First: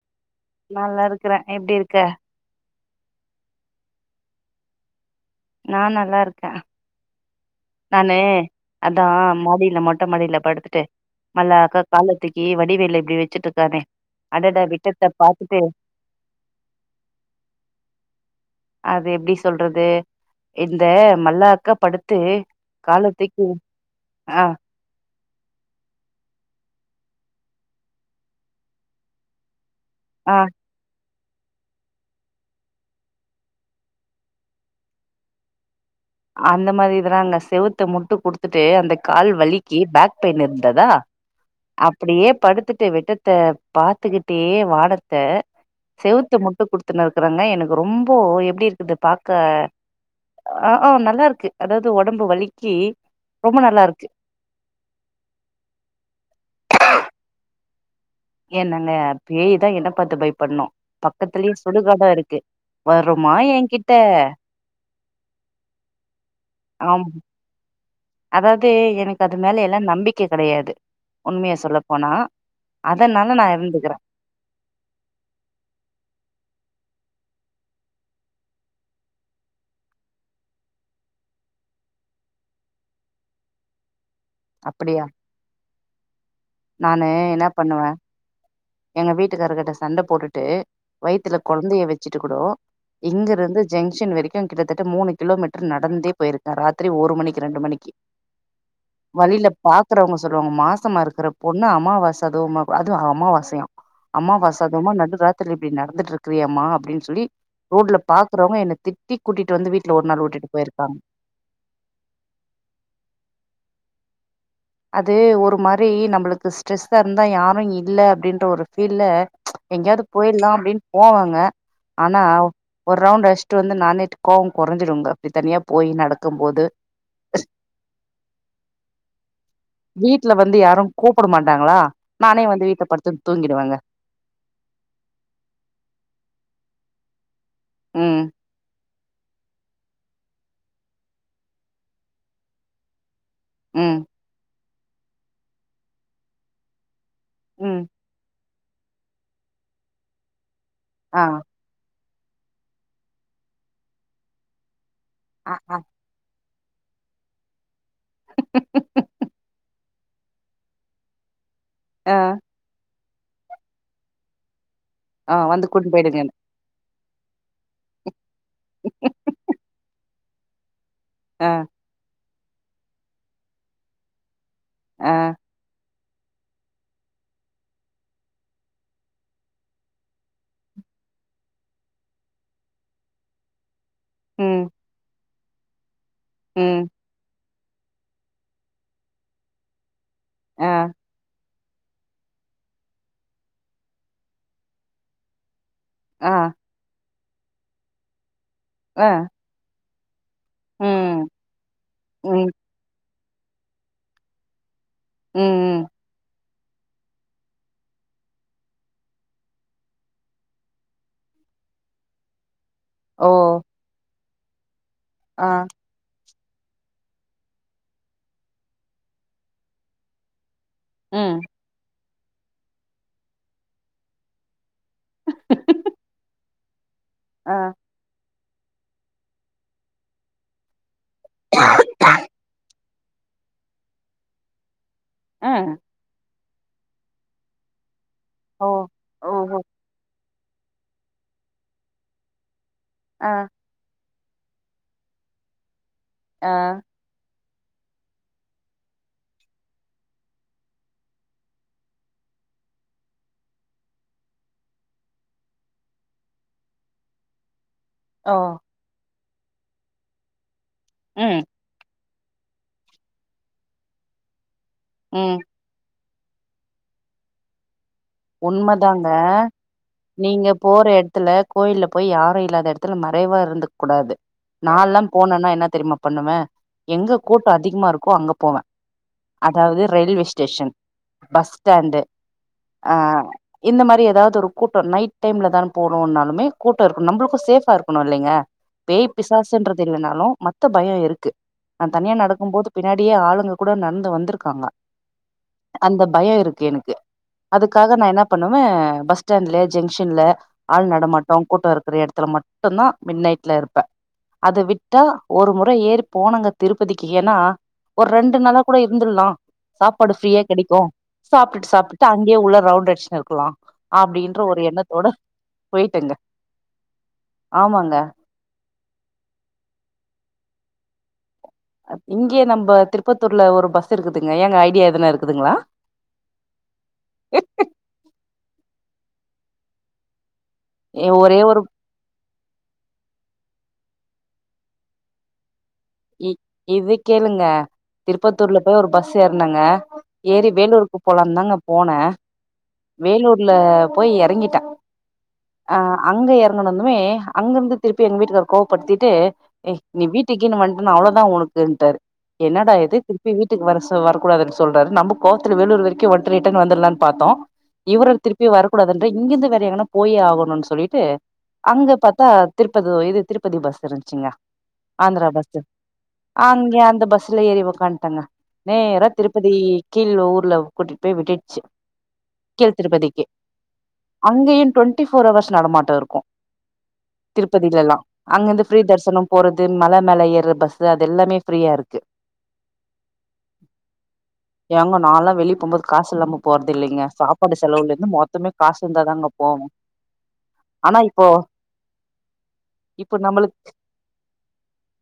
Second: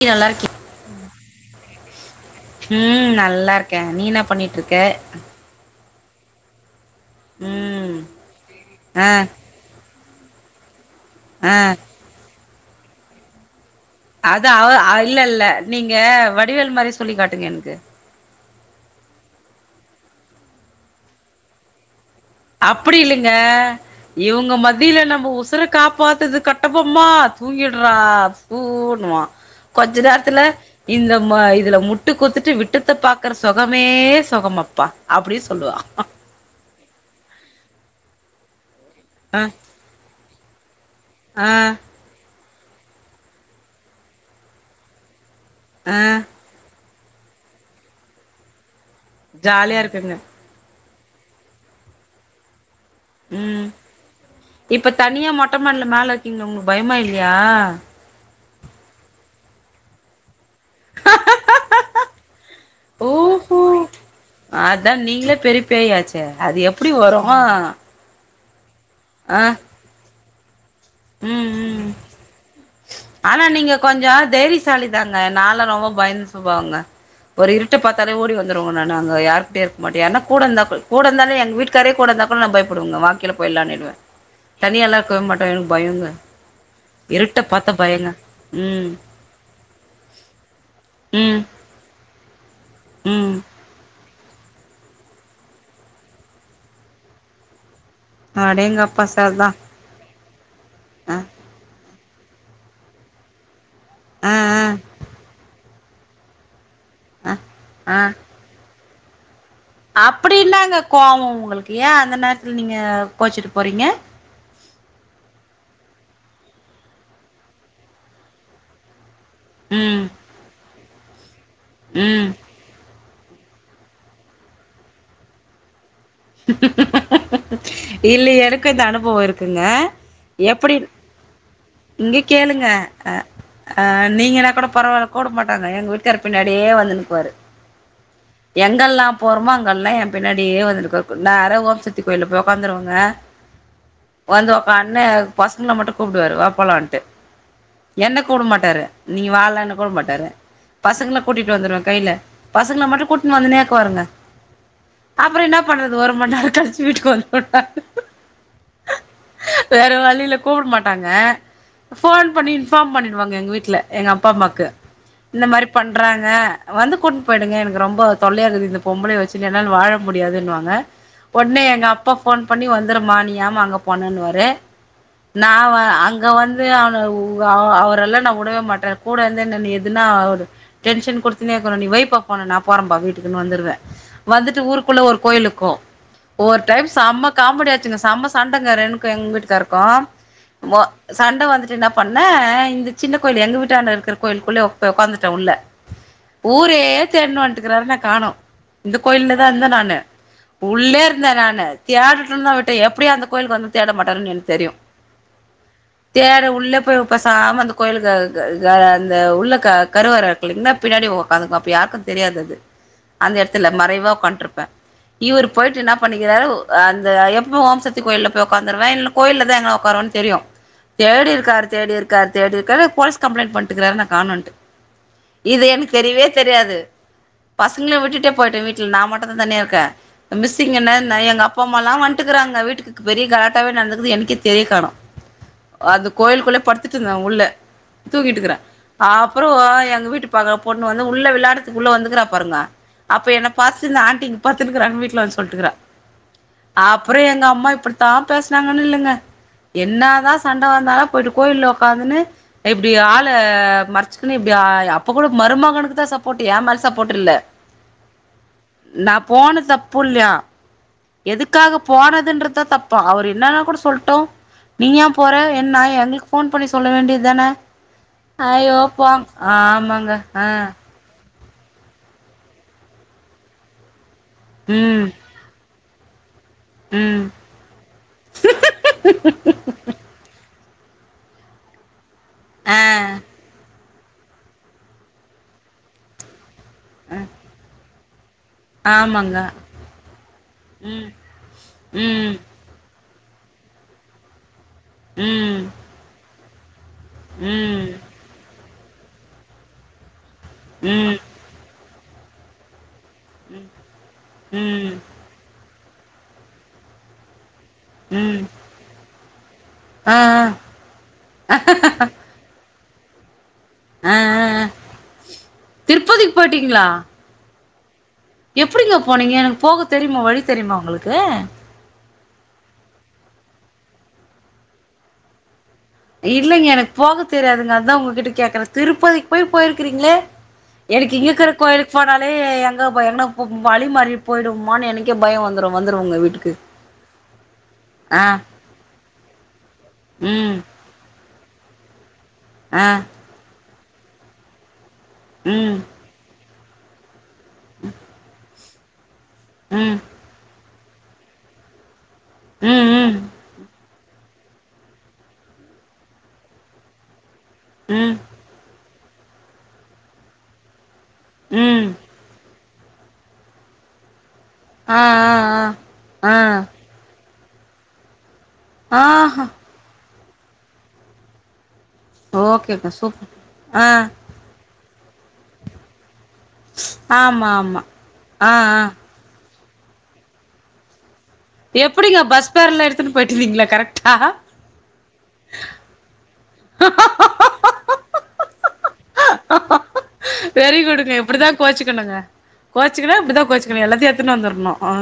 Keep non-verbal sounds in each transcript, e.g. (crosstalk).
(unintelligible) நல்லா இருக்கி நல்லா இருக்கற நீ எப்டி இருக்க ம் நல்லா இருக்கே நீ என்ன பண்ணிட்ருக்க நா நல்லா இருக்க ம் நானு அதா ஆ மாடியில மட் மொட்டமடியில படுத்துட்டு ஆ மல்லாக்க காலத்தூக்கி வடிவேலு இப்டி வச்சுட்டு இருக்கானே அது அடடா அவ விட்டத்த இல்ல இல்ல பாத்துட்டு நீங்க வடிவேலு மாரி சொல்லு காட்டுங்க எனக்கு அது எப்டி சொல்றது இந்த மல்லாக்க படுத்து அப்படி கால இல்லைங்க தூக்கி ஆ இவுங்க மத் தில நம்ப உசுர காப்பாத்துது கட்டப்பொம்மா தூங்கிடுறா புன்னுவா கொஞ்ச ஆ நேரத்துல இந்த ம இதுல முட்டு குத்துட்டு விட்டுத்த பாக்கற சுகமே சுகமப்பா அப்டி சொல்லுவா அந்த மாரி இதல்லா அங்க செவுத்த முட்டு குடுத்துட்டு அந்த கால் ஆ வலிக்கு பேக் பெயின் இருந்ததா ஆ அப்படியே படுத்துட்டு விட்டத்த பாத்துக்கிட்டே வானத்த ஆ செவுத்த முட் குடுத்துனு இருக்கறாங்க எனக்கு ரொம்ப எப்டி இருக்கது பாக்க ஜாலியா இருக்குங்க ஆ நல்லா இருக்கு அதாவது ஒடம்பு வலிக்கு ரொம்ப ம் நல்லா இருக்கு இப்ப தனியா மொட்டமாடியில மேல இருக்கீங்க உங்களுக்கு பயமா இல்லயா என்னங்க பேயு தா என்ன பாத்து பயப்பட்னு பக்கத்துலயே சுடுகாடா இருக்கு வருமா ஓஹோ என்கிட்ட அதா நீங்களே பெரிய பேயாச்சே அது எப்படி வரு அதாவுது எனக்கு அது ஆ மேல எல்லா நம்பிக்க கடையாது ம் உண்மைய சொல்ல ம் போனா அதனால நா இருந்துக்கிற ஆ தைரிஸ் சாலி தாங்க நாலா ரொம்ப பயந்த சுபாவுங்க ஒரு இருட்ட பாத்தாலே ஓடி வந்துருவங்க நானு அங்க யாரு கூடயு இருக்க மாட்ட யார்னா கூட இந்தா கூ கூட இருந்தாலே எங்க வீட்டு காரே கூட இருந்தா கூட நா பயப்புடுவங்க வா கீல போய்லான்னிடுவ தனியால்லா அப்படியா இருக்கவே மாட்ட எனக்கு பயங்க நானு இருட்ட என்ன பாத்தா பண்ணுவ பயங்க ம் எங்க வீட்டுக்கார்கிட்ட சண்ட போட்டு வயித்துல ம் கொ ழந்தைய வச்சுட்டு கூடு இங்க ம் இருந்து ஜங்ஷன் வரை க்கு கிட்டத்தட்ட மூணு கிலோமீட்டர் நடந்தே போயிருக்க ராத்திரி ஒரு மணிக்கு ரெண்டு மணிக்கி அடேங்கப் வழியில பாக்குறவுங்க சொல்லுவாங்க மாசமா அ இருக்குற பொண்ணு அம்மாவாச அதுவுமா அதுவு அம்மாவாசையா அ அம்மாவாச அதுவுமா நடு ராத்திரில இப்டி நடந்துட்ருக்கிறேயேமா அப்டின்னு சொல்லி அ ரோட்ல பாக் கறவுங்க என்ன திட்டி கூட்டிட்டு வந்து வீட் அப்படி என்னாங்க கோவோ உங்களுக்கு ஏ அந்த நேரத்துல நீங்க கோச்சிட்டு போறீங்க அது ஒரு மாரி நம்பளுக்கு ஸ்ட்ரெஸ்ஸா இருந்தா யாரு இல்ல அப்டின்ற ஒரு ஃபீல்ல எங்கயாவது ம் போயிடலாம அப்டின்னு போவாங்க ஆனா ம் ஒரு ரவுண்டு அஷ்ட்டு வந்து நானேட்டு கோவோ கொறஞ்சுடுங்க அப்டி தனியா போய் நட இல்ல எனக்கு இந்த அனுபவோ இருக்குங்க வீட்ல வந்து எப்படி யாரு கூப்பட மாட்டாங்களா இங்க நானே கேளுங்க வந்து வீட்ல அ படுத்து தூங்கிடுவேங்க ஆ நீங்கன்ன கூட பரவால்ல கூப்ட மாட்டாங்க எங்க வீட்டுக்கார் பின்னாடியே வந்துனுப்பாரு ம் எங்கெல்லா போறோமோ அங்கல்லா எ பின்னாடியே வந்துரு (unintelligible) நேற ஓம்சக்தி கோயில்ல போய் ஒக்காந்துருவாங்க ம் வந்து ஒகாந்த்னு பசங்கள மட்டு கூப்டுவாரு வா போலான்ட்டு ம் என்ன கூப்ட மாட்டாரு நீ வாலனு கூபட மாட்டாரு பசங்கள ஆ கூட்டிட்டு வந்துருவே கைல பசங்கள மட்டு கூட்டிட்டு வந்துனேக்கு வாருங்க அப்புற அ என்ன ஆ பண்றது ஒரு மணி நேர கழிச்சு வீட்டுக்கு வந்துட்டா வேற வழியில கூப்ட மாட்டாங்க ஆ ஃபோன் பண்ணி இன்ஃபார்ம் பண்ணிடுவாங்க எங்க வீட்ல எங்க அப்பா அம்மாக்கு ஆ இந்த வந்து மாரி கூட்னு பண்றாங்க போயிடுங்கன்னு வந்து கூட்டிட்டு போயிடுங்க எனக்கு ரொம்ப தொல்லையா இருக்குது இந்த பொம்பளய வச்சுன்னு என்னால வாழ முடியாதுன்னுவாங்க ஆ ஒடனே எங்க அப்பா போஃன் பண்ணி வந்துருமா நீ ஏமா அங்க போனன்னுவாரு ஆ நா அங்க அங்க வந்து அவன அவரெல்லா நா உடவே மாட்டே கூட வந்து என்னன்ன எதுனா டென்ஷன் குடுத்துன்னே (unintelligible) நீ வைப்பா போன நா போறம்பா வீட்டுன்னு வந்துருவே வந்துட்டு ம் ஊருக்குள்ள ஒரு கோயிலுக்கு ஒரு ம் டைம் சம காமெடி ஆச்சுங்க செம்ம சண்டைங்க எனக்கு எங்க வீட்டுக்காருக்கு ஆ சண்ட வந்துட்டு என்ன பண்ணே இந்த சின்ன கோயில் எங்க வீட்டான இருக்கர கோயிலுக்குள்ளே போய் ஒக்காந்துட உள்ள ஆ ஊரே தேடணுவன்ட்டுக்கிறாரு நா கானோ இந்த ஆ கோயில்லதா இருந்தே நானு உள்ளே ம் இருந்தே நானு தேடடேன்னு ம் தா விட்டே எப்டியு அந்த கோயிலுக்கு வந்து தேட மாட்டாருன்னு எனக்கு தெரியு ம் ம் தேட உள்ள போய் பசாம அந்த கோயிலுகு (unintelligible) அந்த உள்ள கருவற பின்னாடி உக்காந்துகுவ அப்ப யாருக்கு தெரியாது அது ஓ அந்த எடத்துல மறைவா ஒக்காண்டிருப்பே ஆ இவர்ரு போயிட்டு என்ன பண்ணிருக்கிறாரு அந்த எப்போ ஓம்சக்தி கோயில்ல போய் ஒக்காந்துருவே இல்ல கோயில தா எங்க உக்காருவன்னு தெரியு தேடி ம் இருக்காரு தேடிருக்காரு தேடிருக்காரு போலீஸ் கம்ப்ளைணட் பண்ட்டுக்கறாரு நா காணட்டு இது எனக்கு தெரியவே தெரியாது ஆ பசங்கள விட்டுட்டு போயிட்ட வீட்ல நா மட்டுந்தா தனியா இருக்க மிஸ்ங்ன எங்க அப்பா அம்மா ல்லா வன்ட்டுக்கிறாங்க வீட்டுக்கு பெரிய கலாட்டாவே நடந்துக்குது எனக்கே தெரிய கானோ ம் அந்த கோயிலுக்குள்ளயே படுத்துட்டு இருந்தே உள்ள தூக்கிட்டுக்கறே ஓ அப்புரோ ஓஹோ எங்க வீட்டு பாகோ பொண்ணு வந்து உள்ள வெளையாடத்துக்குள்ள வந்துக்கிறா பாருங்க ஆ அப்ப என்ன பாசு இந்த ஆண்டி இங்க பத்துருக்காங்க வீட்ல வந்து சொல்லிட்டுருக்கறா ஆ அப்புரோ எங்க அம்மா இப்டித்தா பேசனாங்கன்னு இல்லைங்க என்ன தா சண்ட வந்தாலு போயிட்டு கோயிலில ஒட்காந்துன்னு இப்டி ஆள மறைச்சுக்குணு இப்டி அப்ப கூட மருமகனுக்கு தா சப்போர்ட் எ மேல சப்போர்ட் இல்ல (unintelligible) ஓ நா போன தப்பு இல்லையா ம் எதுக்காக போனதுன்றதா தப்பா அவர் என்னா கூட சொல்ட்டூ நீ ஏ போற ம் என்ன எங்களுக்கு போன் பண்ணி சொல்ல வேண்டியது தான உண்மதாங்க அய்யோபா ஆமாங்க ஆ இத்துல கோயில்ல போய் யாரு இல்லாத எடத்துல மறைவா இருந்துக் கூடாது நான்ல்லா ம் போனான்னா என்ன தெரியுமா பண்ணுவே எங்க ம் கூட்டூ அதிகமா இருக்கோ அங்க போவே அதாவது ரயில்வே ஸ்டேஷன் பஸ் ஸ்டாண்ட்டு ஆ இந்த மாரி ஏதாவது ஒரு கூட்டம் நைட் டைம்ல தா போணும்ன்னாலுமே கூட்டோ இருகுணு நம்மளுக்கு சேஃபா இருக்கணு இல்லீங்க பேய் ஆமாங்க பிசாசுன்றது இல்லனாலு மத்த பயோ ம் இருக்கு நா தனியா ம் நடக்கும்போது பின்னாடியே ஆளுங்க கூட நட்ந்து வந்துருக்காங்க ம் அந்த பயோ இருக்கு எனக்கு ம் அதுக்காக நா என்னா பண்ணுவ பஸ் ஸ்டாண்ட்ல ஜெங்ஷன்ல ஆள் ம் நடமாட்டோ கூட்டோ இருக் குறு எடத்துல மட்டுந்தா மின் நைட்ல இருப்ப அத ம் விட்டா ஒரு முற ஏறு போனாங்க திருப்பதிக்கி ஏன்னா ஒர் ரெண்டு ம் நளா கூட இருந்துட்லா சாப்பாடு ஆ ஃப்ரீயா ஆ கெடிக்கு சாப்ட்டுட்டு சாப்பு இங்கே உள்ள ரவுண்ட் அடிஷ்னு இருக்குலா ஆ அப்டின்ற ஒரு ஆ எண்ணத்தோட பொய்டங்க திருப்பதிக்கு ஆமாங்க எப்புடிங்க போனீங்க எனக் போக தெரிமா வழி தெரிமா உங்களுக்கு இங்க்யே நம்ப திருப்பத்தூர்ல ஒரு பஸ் இருக்குதுங்க ஏங்க ஐடியா எதுன இருக்குதுங்ளா இல்லைங்க எனக்கு போக தெரியாதுங்க அதா உங்ககிட்ட கேக்குற திருப்பதிக் போய் போய்ருக்குறீங்ளே ஏ எனக்கு இங்க ஒரே இக்குற ஒரு கோயிலுக் போனாலே எங்கப எங்கனா பு பு வழி மாறி போய்டும்மான்னு எனக்கே பய வந்துரு இ இத கேளுங்க ஆ திருப்பத்தூர்ல போய் ஒரு பஸ் ஏற்னங்க ஏறி ம் வேலூருக்கு போலான்ந்தாங்க போன ஆ வேலூர்ல போய் எறங்கிட்ட அ ம் அங்க எறங்குனந்துமே அங்கர்ந்து திர்ப்பி எங்க வீட்டுக்கார் கோவப்பட்த்திட்டு ஏ ம் நீ வீட்டிக்கீன் வன் அவ்ளோதா ஒனக்குன்டார் என்னடா இது ம் ம் திர்ப்பி வீட்டுக் வரசு வர கூடாதுன் சொல்றாரு நம்மு கோவத்துல வேலூர் வெரிக்கு வந்ட்டு ரிட்டன் வந்துர்லான் பாத்தோ இவரு ம் திர்ப்பி வர கூடாதுன் இங்கிந்து வேற எங்கனா போயே ஆகணுன் சொல்லிட்டு ம் அங்க பாத் டா திருப்பது இது திருப்பதி பஸ் இருந்ச்சிங்க அ அ அ ஆங்யா அந்த பஸ்ல ஏறி ஒக்கான்ட்டங்க நேரா ஆஹா திருப்பதி கீழ் ஊர்ல கூட்டிட்டு போய் விட்டுட்ச்சு கீழ் ஓகேங்க திருப்பதிக்கி சூப்பர் ஆ அங்கயு டுவண்ட்டி ஃபோர் ஹவர்ஸ் நடமாட்ட இருக்கு ஆமா ஆமா திருப்பதிலலா ஆ அங்கர்ந்து ஆ ஃப்ரீ தர்சனோ போறது மல மேல ஏர்ற பஸ்ஸு அது எல்லாமே ஃப்ரீயா இருக்கு எப்டிங்க பஸ் பேர்ல எடுத்துனு போயிட்டுருந்தீங்ளா கரெக்டா ஏங்க நால்லா வெளிய் போம்போது காஸ் இல்லாம போற்தில்லிங்க சாப்பாடு செலவுலேந்து மொத்தமே காசு இந்தா தாங்க போவோ வெரி ஆனா குடுங்க இப்போ இப்புடிதா கோச்சுக்கணுங்க இப்ப கோச்சுக்குணா இப்டிதா நம்மளுக் கோச்சுக்கணு எல்லாத்யு எட்த் துனு வந்துர்ணு அ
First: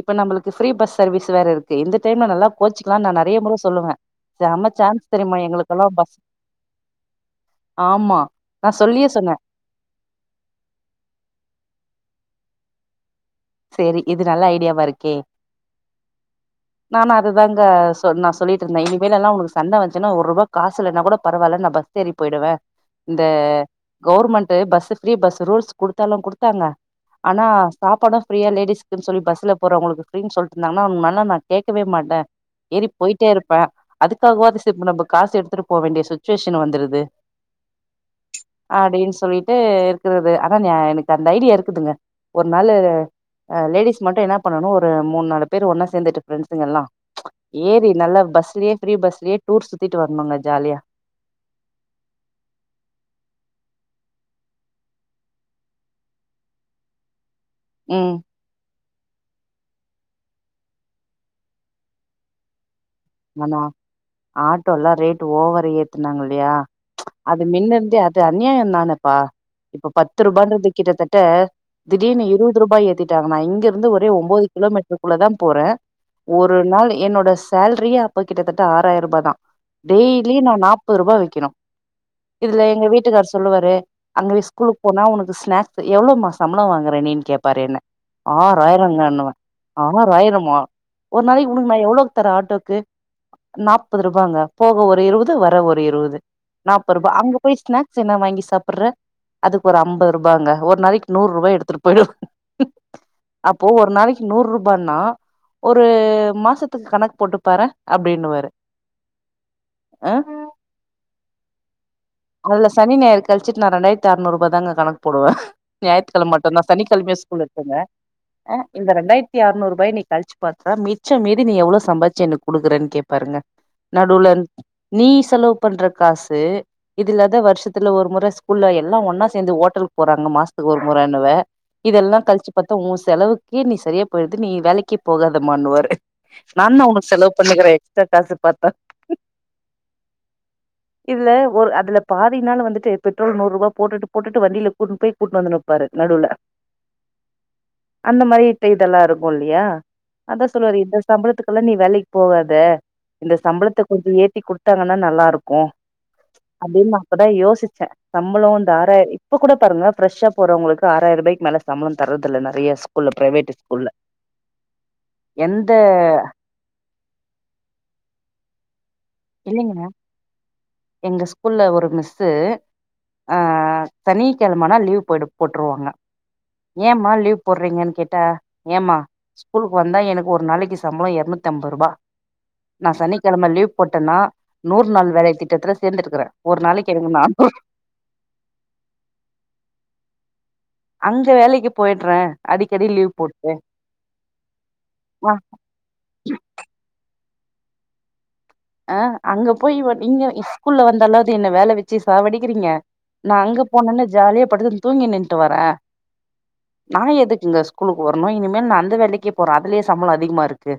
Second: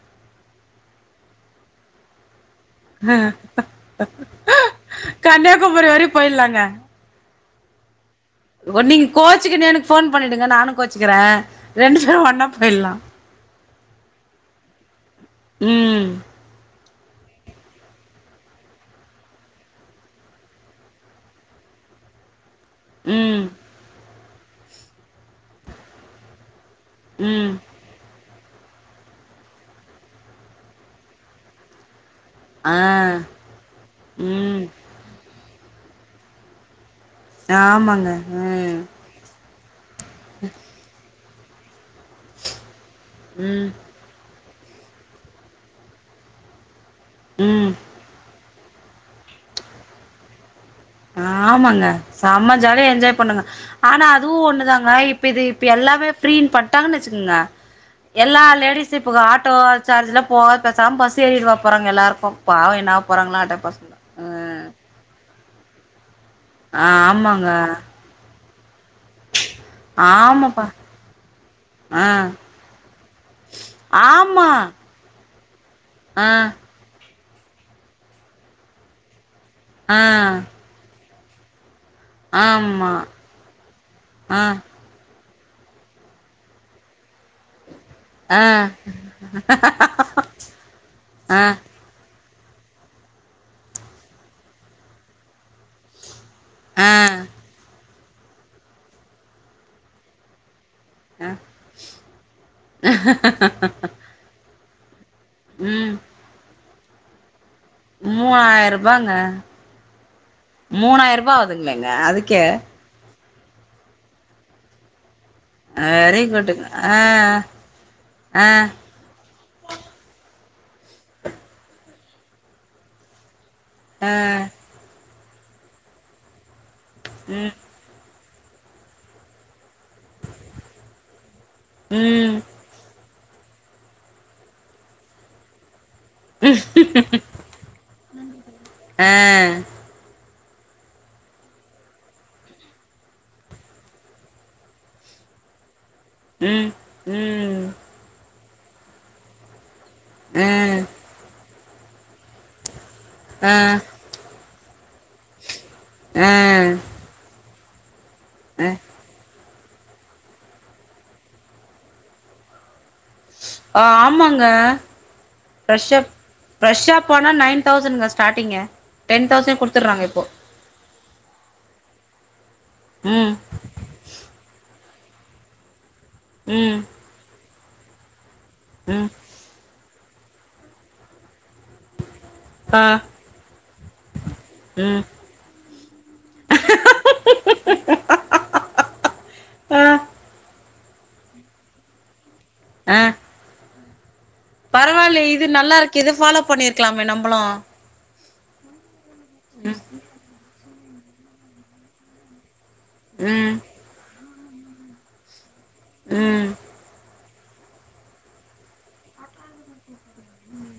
இப்ப நம்மளுக்கு ஃப்ரீ பஸ் சர்வீஸ் வேற இருக்கு இந்த டைம்ல நல்லா போச்சுக்ல்லா நா நறைய முற சொல்லுவ சம சான்ஸ் தெரியுமா எங்ளுக்கல்லா கன்னியாகுமரி வரையு பஸ் போயிடலாங்க ஆமா நா ஒன் நீங்க சொல்லியே சொன்னே கோச்சிக்குனு எனக்கு ஃபோன் பண்ணிடுங்க நானு கோச்சிக்குற ரெண்டு பேரு ஒன்னா போயிட்லா சேரி இது நல்ல ஐடியாவா இருக்கே ம் நானு அதுதாங்க சொ நா சொல்லிட்ருந்த இனிமேலல்லா உனுக்கு சண்ட வஞ்ச்சனா ஒருபா காசில்லனா கூட பரவால்ல நா பஸ் சேரி பொய்டுவ இந்த ம் government bus free bus rules குடுத்தாலு குடுத்தாங்க அனா ம் சாப்பாடு ஃப்ரீயா லேடிஸ்க்ன் சொல்லி பஸ்ல போறவுங்களுக்கு ஃப்ரீன் சொல்ட்ருந்தாங்னா உங் மேலனா கேக்கவே மாட்ட ஆ ஏறி பொய்ட்டே இருப்ப அதுக்காகவாது ம் சேப்பு நம்ப காசு எட்த்துரு போ வேண்டிய சுச்சுவேஷன் வந்துருது ஆமாங்க அடின்னு சொல்லிட்டு இர்க்குறது அதான் ய எனக் த அந் ஐடியா இருக்குதுங்க ஒர் நாளு அ ம் லேடிஸ் மட்டு என்னா பண்ணனு ஒரு மூன் நாலு பேர் ஒன்னா சேந்துட்டு ஃப்ரெண்ட்ஸுங் எல்லா ம் ம் ஏரி நல்லா பஸ்லயே ஃப்ரீ பஸ்லயே டூர் சுத்திட்டு வரனுங்க ஜாலியா ஆமாங்க செம ஜாலியா என்ஜாய் பண்ணுங்க ஆனா அதுவு ஒண்ணுதாங்க இப்ப இது இப்ப எல்லாமே ஃப்ரீனு பன்ட்டாங்க வச்சுக்கோங்க ம் எல்லா லேடிஸு இப்போ ஆட்டோ சார்ஜ்லா போகாத பேசாம பஸ் ஏறிடுட போறாங்க எல்லாருக்கு பாவ என்னா ஆக போறாங்களா ஆட்டோ பச ஆட்டோ ல்லா ரேட் ஓவர்ரா ஏத்துனாங்கல்லயா ஆ அது ஆமாங்க முன்ன இருந்தே அது அநியாய தான ப்பா இப்ப பத்து ஆமாப்பா ரூபான்றது கிட்டத்தட்ட ஆ திடீர்னு இருபது ரூபாய் ஏத்திட்டாங்கன்னா இங்க இருந்து ஒரே ஒன்பது ஆமா கிலோ மீட் க்குள்ள தா போற ஆ ஒரு நாள் என்னோட சேல்ரியே அப்ப கிட்டத்தட்ட ஆறாயிரூபா தா ஆ டெய்லி நா நாற்பரூபா வைக்கணு இதுல எங்க ஆமா வீட்டுக்கார் சொல்லுவாரு அங்க ஆ ஸ்கூலுக்கு போனா உனக்கு ஸ்னாக்ஸ் எவ்ளோ மா சம்பள வாங்கற நீன்னு கேப்பாரு என்ன ஆ ஆறாய்ரங்கனுவ ஆறாயிரமா ஒரு ஆ நாளைக்கு உனக்கு நா எவ்ளக்கு தர ஆட்டோக் இது நாப்பது ரூபாங்க போக ஒரு இருவது வர ஒரு இருவது ஆ நாப்பது ரூபா அங்க போயி ஸ்னாக்ஸ் என்னா வாங்கி சாப்டுற அதுக்கு ஒரு ஐம்பது ரூபாங்க ஒரு நாளக்கு நூறு ரூபாய் எடுத்துட்டு போய்டுவ அப்போ ஒரு நாளைக்கி நூறு ரூபானா ஒரு ம் மாசத்துக்கு கணக்கு போட்டு பாற மூயிர ரூபாங்க ஆ மூணாயிருபா ஆகுதுங்களங்க அதுக் அதுல சனி ஞாயர கழிச்ட்டு நா ரெண்டாயிரத்துறுநூறுபா தாங்க கணக்கு போடுவ வெரி ஞாயிற்றுக்கிழ மட்டுதா குட்டுங்க ஆ சனிக்கிழம ஸ்கூல் இருக்குங்க ஆ அ இந்த ரெண்டாயிரத் தி அறுநூறுபாய் நீ கழிச்சு பாத்தா மிச்ச மீதி நீ எவ்ள சம்பாச்சு எனக்கு கொடுக்குறன்னு கேப்பாருங்க ஆ நடுலன் நீ செலவு பண்ற காசு இதுலதா ம் வருஷத்து த்துல ஒரு முற ஸ்கூல்ல எல்லா ஒன்னா சேந்து ஓட்டலுக்கு போறாங்க மாசத்துக்கு ஒரு முறனுவ இதெல்லா ம் கழிச்சு பத்தா ஒ செலவுக்கே நீ சரியா போயிடுது நீ வேலைக்கு போகாதமான்னுவாரு நாதா உனக்கு செலவு ப பண்ணுகிற எக்ஸ்ட்ரா காசு பாத்தா ஆ இது இல்ல ஒரு அதுல பாதி நாளு வந்துட்டு பெட்ரோல் நூறு ரூபா போட்டுட்டு போட்டு வண்டில கூட்டுனு போயி கூட்டிட்டு வந்துட்டுப்பாரு நடுவுல ம் ம் அந்த மாரி பைட்ல்லா இருக்கு இல்லயா அதா ஆ சொல்வாரு இத சம்பளத்துக்கெல்லா நீ வேலக்கு போகாத இந்த ஆ சம்பளத்த கொஞ்ச ஏத்தி குடுத்தாங்கனா நல்லாருக்கு ஆ அப்டின்னு நா கூட யோசிச்ச சம்பளொ அ இந்த ஆறாய் இப்ப கூட பாருங்க ஃப்ரெஷ்ஷ போறவங்களுக்கு ஆறாய்ர்வாக்கு மேல சம்பள தர்றதுல்ல நெறைய ஸ்கூல்ல பிரைவேட்டு ஸ்கூல்ல ஆமாங்க எந்த ஃப்ரஷ்ஷ போனா நைன் தௌசன்ங்க ஸ்டாடிங்கு டென் தௌசண்ட் இல்லைங்க குத்துடுறாங்க இப்போ எங்க ஸ்கூல்ல ஒரு மிஸ்ஸு ம் சனி கெழமனா லீவ் போய்டு போட்டுர்வாங்க ம் ஏமா லீவ் போடுறீங்கன்னு கேட்டா ஏமா ஏமா ம் ஸ்கூலுக்கு வந்தா எனக்கு ஒரு நாளையக்கு சம்பள எரநூத்திம்பது ரூபா ஆ நா சனிக்கெழம லீவ் போட்டனா நூறு ம் நாள் வேலை திட்டத்துல சேர்ந்திருக்கிற ஒரு நாளைக்கி எனக்கு நானூறு ஆ அந்த வேலைக்கு போயடுற அடிக்கடி லீவ் போட்டு பரவால்லயே ஆ இது நல்லா இருக்கு இது ஃபாலோ பண்ணிர்க்கலாமே நம்பமளு ஆ அங்க போய் நீங்க ஸ்கூல்ல வந்தாலாவது என்ன வேல வச்சு சாவடிக்கிறீங்க நா ம் அங்க போனன்னா ஜாலியா படுத்துன்னு தூங்கி நின்ட்டு வர ம் நா எதுக்குங்க ஸ்கூ கூலூக்கு வரணு இனிமேலு அந்த வேலக்கே போற அதுலயே சம்பளோ அதிகமாருக்கு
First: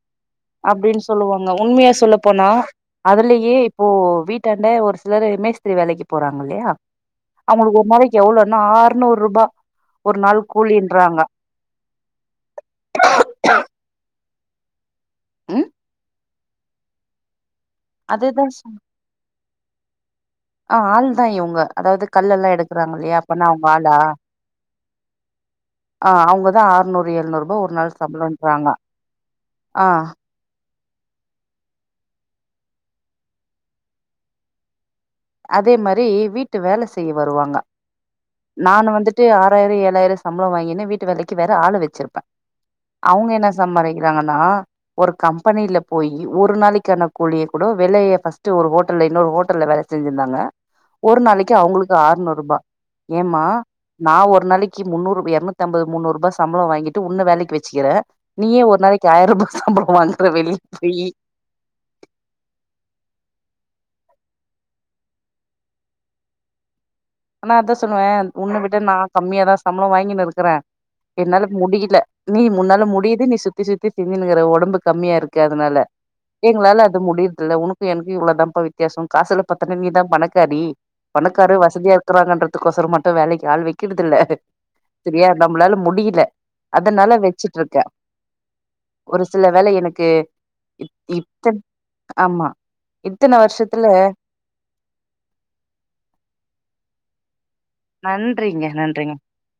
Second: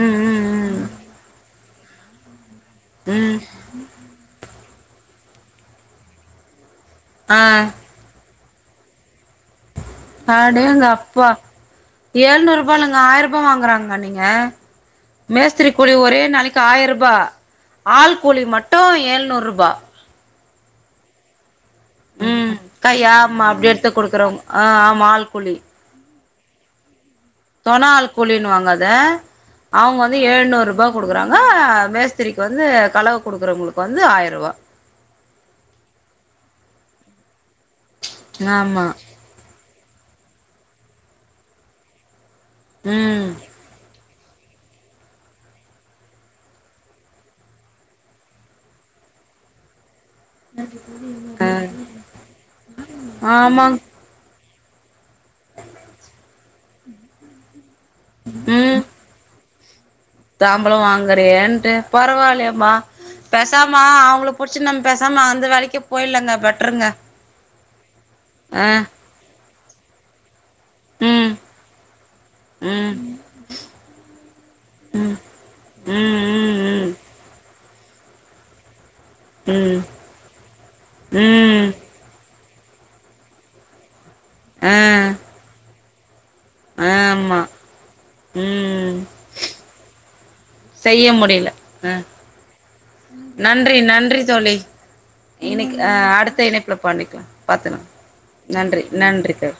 ம் ம் ம் அப்டின்னு சொல்லுவாங்க உண்மையா சொல்ல போனா ம் அதுலயே இப்போ வீட்டாண்ட ஒரு சிலரு மேஸ்திரி வேலைக்கு போறாங்க இல்லயா ஆ அவுங்களுக்கு ஒரு நாளைக்கு எவ்ளோனா ஆறுநூறு ரூபா ஒரு நாள் கூலின்றாங்க அடேங்கப்பா எழுநூறு ரூபாயில்லங்க ஆயிரரூபா வாங்குறாங்க நீங்க ம் மேஸ்திரி கூலி ஒரே நாளைக்கு ஆயிர ரூபா ஆள் கூலி அதுதா மட்டு ஏழ்நூறு ரூபா ஆ ஆள் தா இவுங்க அதாவது கல்லெல்லா ம் எடுக்கறாங்க கையா இல்லயா ஆமா அப்பனா அப்டி அவுங்க எடுத்து ஆளா குடுக்குறவங்க ஆ ஆமா ஆள் கூலி ஆ அவுங்க தா அறுநூறு எழ்நூறு தொனா ஆள் கூலின்னுவாங்க அத ஆ அவுங்க வந்து ஏழ்நூறு ரூபா குடுக்குறாங்க மேஸ்திரிக்கு வந்து கலவ குடுக்குறவங்களுக்கு வந்து ஆயிர ரூவா அதே மாரி வீட்டு வேல செய்ய வருவாங்க ஆமா நானு வந்துட் ட்டு ஆறாயிரோ ஏழாயிரோ சம்பளோ வாங்கினு வீட்டு வேலைக்கு வேற ஆளு வச்சிருப்பே ம் அவுங்க என்ன சம்பாரிக் கிறாங்கனா ஒரு கம்பெனில போயி ஒரு நாளைக்கான கூலிய கூட வெலைய ஃபர்ஸ்டு ஒரு ஹோட்டல்ல இன்னொரு ஹோட்டல்ல வெல செஞ்சிருந்தாங்க ஒரு நாளைக்கு அவுங்களுக்கு ஆறுநூறு ரூபா ஏமா ஆமாங் நா ஒரு நாளைக்கு முன்னூறு எரநூத்தி அம்பது முன்னூறுபா சம்பளோ வாங்கிட்டு உன்ன வேலைக்கு வச் சிக்கிறே நீயே ஒரு நாளைக்கு ஆயிரரூபா சம்பளோ வாங் தாம்பளோ வாங்குறியேன்ட்டு பரவாயில்லயேமா பேசாமா அவுங்கள புடிச்சு நம்ம பெசாமா அந்த வேலக்கே போயிட்லாங்க பெட்ருங்க ஆனா அதா சொல்லுவ உன்ன விட நா கம்மியாதா சம்பளோ வாங்கினு இருக்குறே ம் என்னால முடியில நீ முன்னால ம் முடியுது நீ சுத்தி சுத்தி தின்னுனுங்குற ஒ டம்பு ம் கம்மியாருக்கு அதனால ம் எங்ளால ம் அது முடியர்துல்ல உனக்கு எனக்கு இவ்ளோதாம்பா வித் தியாசோ காசுல பாத்தனா ம் நீ தா பணக்காரி பணக்காரரு ம் ம் வசதியா இருக்கறாங்கன்றது கோசோ மட்டு வேலைக்கு ஆள் வைக்கறதில்ல அ செரியா நம்மளால முடியில அதனால ஆமா வெச்சுட்ருக்க ம் ஒரு சில வேல எனக்கு இ செய்ய முடியல இத்தன் ஆ ஆமா இத்தன வருஷத்துல இனைக்கு அடுத்த இணைப்புல பண்ணிக்கலா பாத்துக்லா நன்றிங்க நன்றி நன்றிங்க நன்றி தோழி